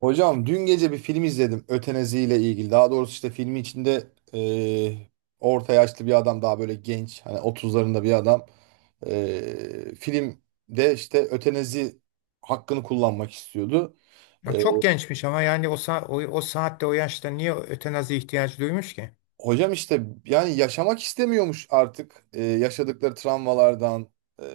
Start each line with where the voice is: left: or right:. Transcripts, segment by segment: right: Hocam dün gece bir film izledim ötenazi ile ilgili. Daha doğrusu işte filmi içinde eee, orta yaşlı bir adam daha böyle genç, hani 30'larında bir adam. Filmde işte ötenazi hakkını kullanmak istiyordu.
left: Ya
right: Eee,
left: çok gençmiş ama yani o saatte o yaşta niye ötenazi ihtiyacı duymuş ki?
right: Hocam işte yani yaşamak istemiyormuş artık. Yaşadıkları travmalardan, eee,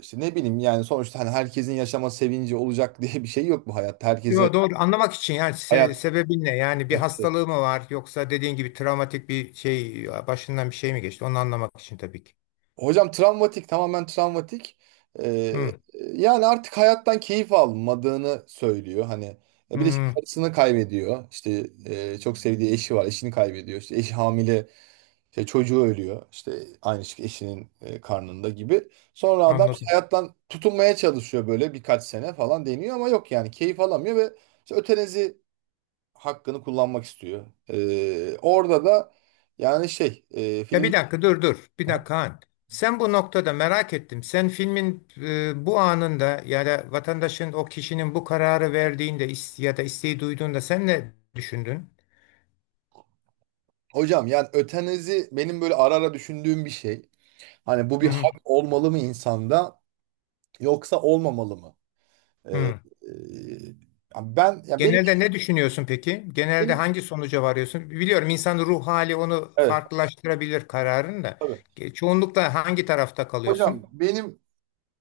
right: işte ne bileyim, yani sonuçta hani herkesin yaşama sevinci olacak diye bir şey yok bu hayatta. Herkese
left: Yo, doğru anlamak için yani
right: hayat.
left: sebebi ne? Yani bir hastalığı mı var yoksa dediğin gibi travmatik bir şey başından bir şey mi geçti? Onu anlamak için tabii ki.
right: Hocam travmatik, tamamen travmatik. Ee,
left: Hı,
right: Yani artık hayattan keyif almadığını söylüyor. Hani, bir de işte
left: hı,
right: karısını kaybediyor. İşte çok sevdiği eşi var, eşini kaybediyor. İşte eşi hamile, işte çocuğu ölüyor. İşte aynı şey eşinin karnında gibi. Sonra adam işte
left: anladım.
right: hayattan tutunmaya çalışıyor, böyle birkaç sene falan deniyor ama yok, yani keyif alamıyor ve işte ötenezi hakkını kullanmak istiyor. Orada da yani şey,
left: Ya bir
right: film.
left: dakika dur. Bir dakika Han. Sen bu noktada merak ettim. Sen filmin bu anında ya da vatandaşın o kişinin bu kararı verdiğinde ya da isteği duyduğunda sen ne düşündün?
right: Hocam yani ötenazi benim böyle ara ara düşündüğüm bir şey. Hani bu
left: Hı,
right: bir
left: hı.
right: hak olmalı mı insanda, yoksa olmamalı mı? Ee,
left: Hı.
right: e, Yani ben, ya benim
left: Genelde ne düşünüyorsun peki? Genelde
right: benim
left: hangi sonuca varıyorsun? Biliyorum insanın ruh hali onu
right: Evet,
left: farklılaştırabilir kararını da.
right: tabii.
left: Çoğunlukla hangi tarafta
right: Hocam
left: kalıyorsun?
right: benim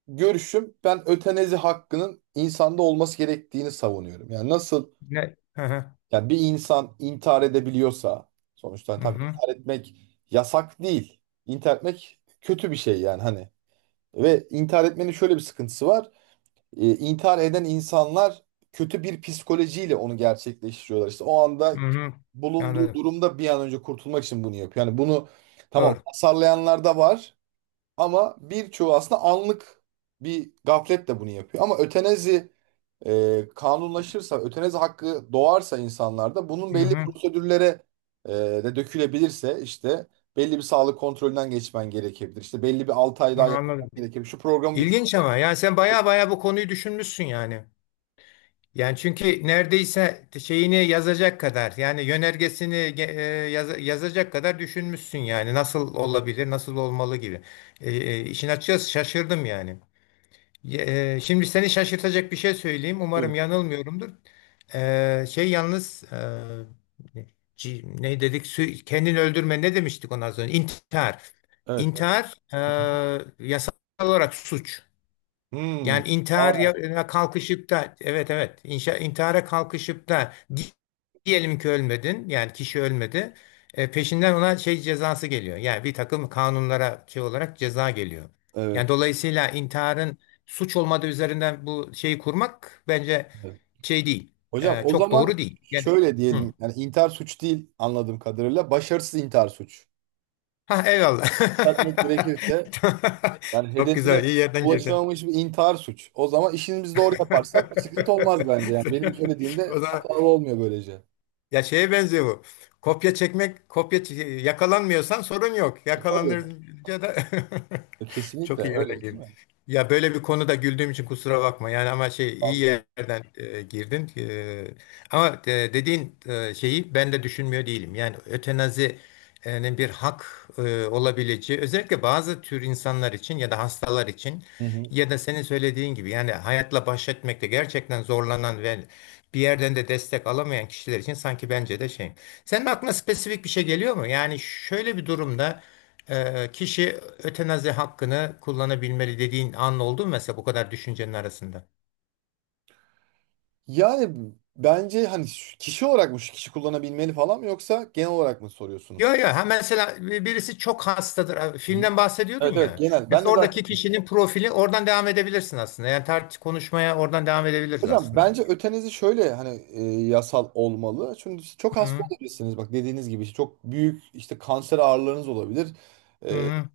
right: görüşüm, ben ötenazi hakkının insanda olması gerektiğini savunuyorum. Yani nasıl,
left: Ne? Hı hı.
right: yani bir insan intihar edebiliyorsa, sonuçta hani
left: Hı
right: tabii
left: hı.
right: intihar etmek yasak değil. İntihar etmek kötü bir şey yani, hani ve intihar etmenin şöyle bir sıkıntısı var. İntihar eden insanlar kötü bir psikolojiyle onu gerçekleştiriyorlar. İşte o
left: Hı
right: anda
left: hı.
right: bulunduğu
left: Anladım.
right: durumda bir an önce kurtulmak için bunu yapıyor. Yani bunu tamam
left: Doğru.
right: hasarlayanlar da var ama birçoğu aslında anlık bir gafletle bunu yapıyor. Ama ötenezi kanunlaşırsa, ötenezi hakkı doğarsa insanlarda, bunun
left: Hı
right: belli
left: hı.
right: prosedürlere de dökülebilirse, işte belli bir sağlık kontrolünden geçmen gerekebilir. İşte belli bir 6 ay daha yaşaman
left: Anladım.
right: gerekebilir. Şu programı bitir.
left: İlginç ama yani sen
right: Buyurun.
left: baya baya bu konuyu düşünmüşsün yani. Yani çünkü neredeyse şeyini yazacak kadar yani yönergesini yazacak kadar düşünmüşsün yani nasıl olabilir, nasıl olmalı gibi. İşin açıkçası şaşırdım yani. Şimdi seni şaşırtacak bir şey söyleyeyim. Umarım yanılmıyorumdur. Şey yalnız ne dedik? Kendini öldürme ne demiştik ona az önce? İntihar.
right: Evet. Hı
left: İntihar yasal olarak suç.
right: hı. Hmm.
left: Yani
right: Aa,
left: kalkışıp da intihara kalkışıp da diyelim ki ölmedin, yani kişi ölmedi. E, peşinden ona şey cezası geliyor, yani bir takım kanunlara şey olarak ceza geliyor. Yani
right: evet.
left: dolayısıyla intiharın suç olmadığı üzerinden bu şeyi kurmak bence
right: Evet.
left: şey değil,
right: Hocam o
left: Çok
right: zaman
left: doğru değil. Yani,
right: şöyle
left: hı.
right: diyelim. Yani intihar suç değil anladığım kadarıyla. Başarısız intihar suç.
left: Ha eyvallah.
right: Düzeltmek gerekirse, yani
left: Çok
right: hedefine
left: güzel, iyi yerden girdin.
right: ulaşamamış bir intihar suç. O zaman işimizi doğru yaparsak bir sıkıntı olmaz bence. Yani benim
left: O
right: söylediğimde
left: zaman
right: hatalı olmuyor böylece.
left: ya şeye benziyor bu. Kopya çekmek, yakalanmıyorsan sorun yok.
right: Tabii.
left: Yakalanınca da çok
right: Kesinlikle,
left: iyi
right: öyle
left: yerden
right: değil
left: girdin.
right: mi?
left: Ya böyle bir konuda güldüğüm için kusura bakma. Yani ama şey iyi
right: Tabii.
left: yerden girdin. Ama dediğin şeyi ben de düşünmüyor değilim. Yani ötenazinin bir hak olabileceği, özellikle bazı tür insanlar için ya da hastalar için
right: Hı hı.
left: ya da senin söylediğin gibi yani hayatla baş etmekte gerçekten zorlanan ve bir yerden de destek alamayan kişiler için sanki bence de şey. Senin aklına spesifik bir şey geliyor mu? Yani şöyle bir durumda kişi ötenazi hakkını kullanabilmeli dediğin an oldu mu mesela bu kadar düşüncenin arasında?
right: Yani bence hani kişi olarak mı, şu kişi kullanabilmeli falan mı, yoksa genel olarak mı
left: Yo
right: soruyorsunuz?
left: yo, ha mesela birisi çok hastadır. Ha,
right: Hı hı.
left: filmden bahsediyordun
right: Evet, evet,
left: ya.
right: genel. Ben de
left: Mesela
right: zaten.
left: oradaki kişinin profili, oradan devam edebilirsin aslında. Yani tartış, konuşmaya oradan devam edebiliriz
right: Hocam
left: aslında.
right: bence ötenizi şöyle hani, yasal olmalı. Çünkü siz çok hasta
left: Hı
right: olabilirsiniz. Bak, dediğiniz gibi işte çok büyük işte kanser ağrılarınız olabilir. E, e,
left: hı.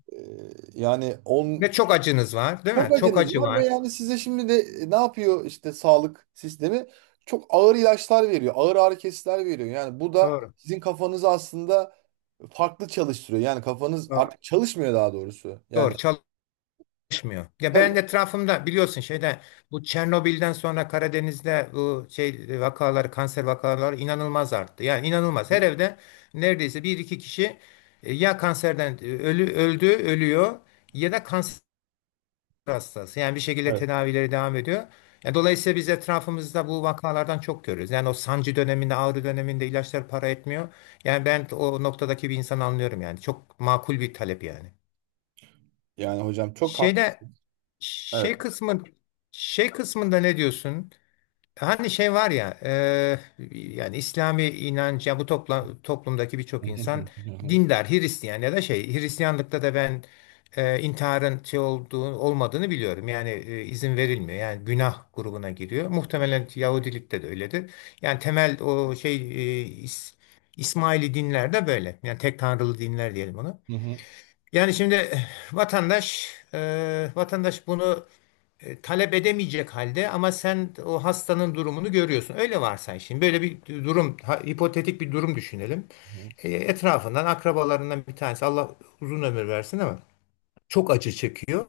right: Yani on.
left: Ve çok acınız var, değil mi?
right: Çok
left: Çok
right: acınız
left: acı
right: var ve
left: var.
right: yani size şimdi de ne yapıyor işte sağlık sistemi? Çok ağır ilaçlar veriyor. Ağır ağrı kesiciler veriyor. Yani bu da
left: Doğru.
right: sizin kafanızı aslında farklı çalıştırıyor. Yani kafanız
left: Doğru.
right: artık çalışmıyor, daha doğrusu. Yani
left: Doğru, çalışmıyor. Ya
right: tabii.
left: ben de etrafımda biliyorsun şeyde, bu Çernobil'den sonra Karadeniz'de bu şey vakaları, kanser vakaları inanılmaz arttı. Yani inanılmaz. Her evde neredeyse bir iki kişi ya kanserden e, ölü öldü, ölüyor ya da kanser hastası. Yani bir şekilde
right: Evet.
left: tedavileri devam ediyor. Yani dolayısıyla biz etrafımızda bu vakalardan çok görüyoruz. Yani o sancı döneminde, ağrı döneminde ilaçlar para etmiyor. Yani ben o noktadaki bir insan anlıyorum yani. Çok makul bir talep yani.
right: Yani hocam çok
left: Şeyde,
right: haklısın. Evet.
left: şey kısmı şey kısmında ne diyorsun? Hani şey var ya, yani İslami inanç, ya bu toplumdaki
right: Hı
left: birçok
right: hı hı
left: insan
right: hı
left: dindar. Hristiyan ya da şey, Hristiyanlıkta da ben intiharın şey olduğu olmadığını biliyorum. Yani izin verilmiyor. Yani günah grubuna giriyor. Muhtemelen Yahudilikte de öyledir. Yani temel o şey, e, İs- İsmaili dinler de böyle. Yani tek tanrılı dinler diyelim onu.
right: hı hı
left: Yani şimdi vatandaş, vatandaş bunu talep edemeyecek halde ama sen o hastanın durumunu görüyorsun. Öyle varsay, şimdi böyle bir durum, hipotetik bir durum düşünelim.
right: hı.
left: E, etrafından, akrabalarından bir tanesi, Allah uzun ömür versin ama çok acı çekiyor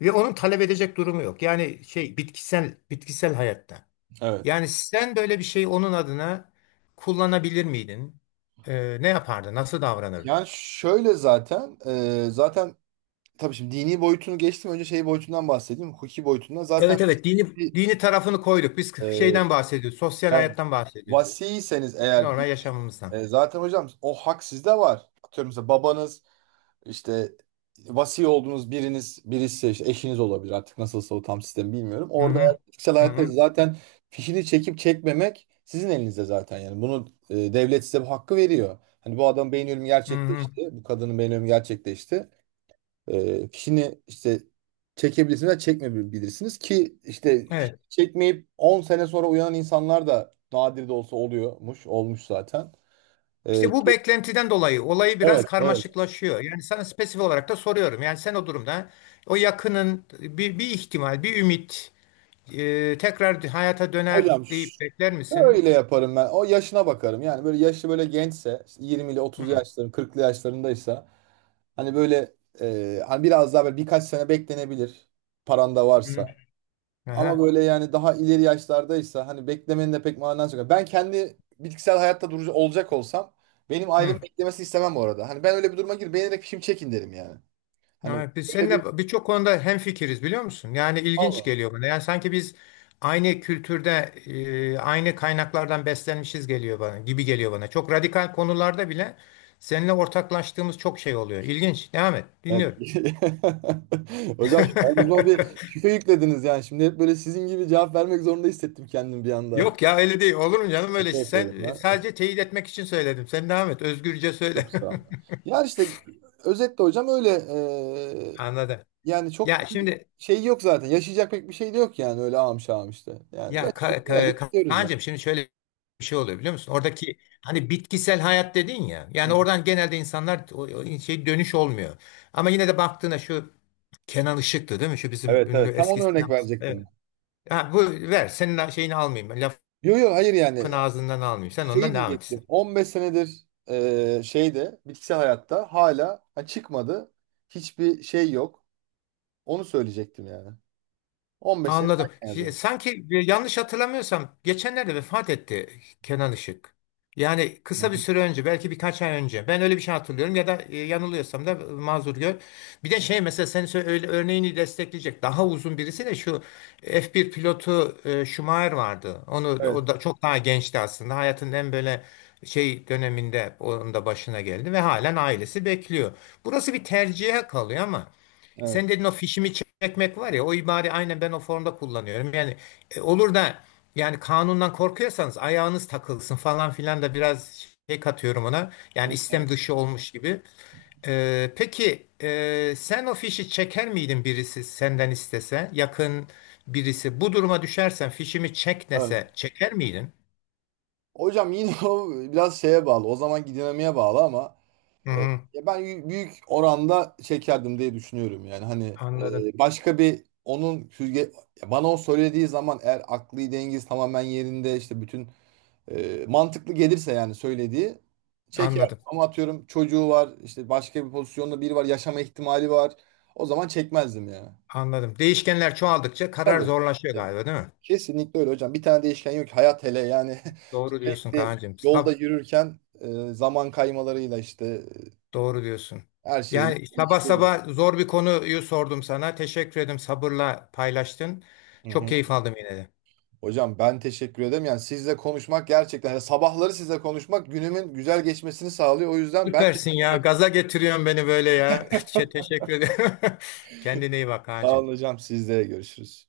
left: ve onun talep edecek durumu yok. Yani şey, bitkisel hayatta.
right: Evet.
left: Yani sen böyle bir şeyi onun adına kullanabilir miydin? E, ne yapardın? Nasıl davranırdın?
right: Yani şöyle zaten, tabii şimdi dini boyutunu geçtim. Önce şey boyutundan bahsedeyim. Hukuki boyutundan. Zaten
left: Evet evet, dini
right: bir,
left: dini tarafını koyduk. Biz
right: e,
left: şeyden bahsediyoruz, sosyal
right: yani,
left: hayattan bahsediyoruz.
right: vasiyseniz eğer.
left: Normal yaşamımızdan.
right: Zaten hocam o hak sizde var. Atıyorum, mesela babanız işte, vasi olduğunuz birisi, işte eşiniz olabilir artık, nasılsa o tam sistemi bilmiyorum.
left: Hı
right: Orada
left: hı,
right: kişisel
left: hı
right: hayatta
left: hı,
right: zaten fişini çekip çekmemek sizin elinizde zaten yani. Bunu devlet size bu hakkı veriyor. Hani bu adam beyin ölümü
left: hı hı.
right: gerçekleşti. Bu kadının beyin ölümü gerçekleşti. Fişini işte çekebilirsiniz ve çekmeyebilirsiniz ki, işte fişini
left: Evet.
right: çekmeyip 10 sene sonra uyanan insanlar da nadir de olsa oluyormuş. Olmuş zaten. E,
left: İşte bu beklentiden dolayı olayı biraz
right: Evet, evet.
left: karmaşıklaşıyor. Yani sana spesifik olarak da soruyorum. Yani sen o durumda o yakının bir ihtimal, bir ümit tekrar hayata döner
right: Hocam
left: deyip bekler misin?
right: şöyle yaparım ben. O yaşına bakarım. Yani böyle yaşlı, böyle gençse, işte 20 ile
left: Hı
right: 30
left: hı.
right: yaşların, 40'lı yaşlarındaysa, hani böyle, hani biraz daha böyle birkaç sene beklenebilir, paran da varsa. Ama
left: Aha.
right: böyle yani daha ileri yaşlardaysa, hani beklemenin de pek manası yok. Ben kendi bitkisel hayatta durucu olacak olsam, benim ailem
left: Hı.
right: beklemesi istemem orada. Hani ben öyle bir duruma gir, beğenerek şimdi çekin derim yani. Hani
left: Evet, biz
right: öyle bir.
left: seninle birçok konuda hemfikiriz, biliyor musun? Yani ilginç
right: Vallahi.
left: geliyor bana. Yani sanki biz aynı kültürde, aynı kaynaklardan beslenmişiz geliyor bana, gibi geliyor bana. Çok radikal konularda bile seninle ortaklaştığımız çok şey oluyor. İlginç. Devam et.
right: Evet.
left: Dinliyorum.
right: Hocam şu ağzıma bir küfe yüklediniz yani. Şimdi hep böyle sizin gibi cevap vermek zorunda hissettim kendimi bir anda.
left: Yok ya, öyle değil. Olur mu canım öyle
right: Teşekkür
left: şey?
right: ederim
left: Sen,
right: ya.
left: sadece teyit etmek için söyledim. Sen devam et. Özgürce söyle.
right: Çok sağ olun. Ya işte özetle hocam öyle,
left: Anladım.
right: yani
left: Ya
right: çok bir
left: şimdi,
right: şey yok zaten. Yaşayacak pek bir şey de yok yani, öyle ağam şağım işte. Yani
left: ya
right: yaşadık, geldik, gidiyoruz yani.
left: Kaan'cığım, şimdi şöyle bir şey oluyor biliyor musun? Oradaki hani bitkisel hayat dedin ya.
right: Hı
left: Yani
right: hı.
left: oradan genelde insanlar, o şey, dönüş olmuyor. Ama yine de baktığına şu Kenan Işık'tı değil mi? Şu bizim
right: Evet,
left: ünlü
right: evet, tam onu
left: eski
right: örnek
left: sinemacı. Evet.
right: verecektim.
left: Ha, bu ver, senin şeyini almayayım, lafın
right: Yok, yok, hayır, yani
left: ağzından almayayım. Sen
right: şey
left: ondan devam et.
right: diyecektim. 15 senedir şeyde, bitkisel hayatta, hala çıkmadı. Hiçbir şey yok. Onu söyleyecektim yani. 15 sene
left: Anladım.
right: erken evde.
left: Sanki yanlış hatırlamıyorsam geçenlerde vefat etti Kenan Işık. Yani
right: Hı
left: kısa bir
right: hı.
left: süre önce, belki birkaç ay önce. Ben öyle bir şey hatırlıyorum, ya da yanılıyorsam da mazur gör. Bir de şey, mesela senin öyle örneğini destekleyecek daha uzun birisi de şu F1 pilotu Schumacher vardı. O
right: Evet,
left: da çok daha gençti aslında. Hayatının en böyle şey döneminde onun da başına geldi ve halen ailesi bekliyor. Burası bir tercihe kalıyor ama
right: evet.
left: sen dedin, o fişimi çekmek var ya, o ibare aynen, ben o formda kullanıyorum. Yani olur da, yani kanundan korkuyorsanız ayağınız takılsın falan filan da biraz şey katıyorum ona.
right: Hı
left: Yani
right: hı.
left: istem dışı olmuş gibi. E, peki sen o fişi çeker miydin, birisi senden istese, yakın birisi bu duruma düşersen fişimi çek
right: Evet.
left: dese çeker miydin?
right: Hocam yine o biraz şeye bağlı. O zamanki dinamiğe bağlı ama,
left: Hı
right: e,
left: hı,
right: ya büyük oranda çekerdim diye düşünüyorum yani. Hani,
left: anladım
right: başka bir, onun süzge, ya bana o söylediği zaman eğer aklı dengesi tamamen yerinde, işte bütün, mantıklı gelirse yani söylediği, çeker.
left: anladım
right: Ama atıyorum, çocuğu var, işte başka bir pozisyonda biri var, yaşama ihtimali var. O zaman çekmezdim ya.
left: anladım. Değişkenler çoğaldıkça karar
right: Tabii.
left: zorlaşıyor
right: E,
left: galiba, değil mi?
right: Kesinlikle öyle hocam. Bir tane değişken yok ki. Hayat hele yani
left: Doğru diyorsun
right: sürekli
left: Kaan'cığım.
right: yolda yürürken, zaman kaymalarıyla işte,
left: Doğru diyorsun.
right: her şeyle
left: Yani sabah
right: geçiriyor.
left: sabah zor bir konuyu sordum sana. Teşekkür ederim, sabırla paylaştın.
right: Hı
left: Çok
right: hı.
left: keyif aldım yine de.
right: Hocam ben teşekkür ederim. Yani sizle konuşmak, gerçekten yani sabahları sizle konuşmak günümün güzel geçmesini sağlıyor. O yüzden ben
left: Süpersin
right: teşekkür
left: ya.
right: ederim.
left: Gaza getiriyorsun beni böyle ya. Teşekkür ederim. Kendine iyi bak
right: Sağ olun
left: Kaan'cığım.
right: hocam. Sizle görüşürüz.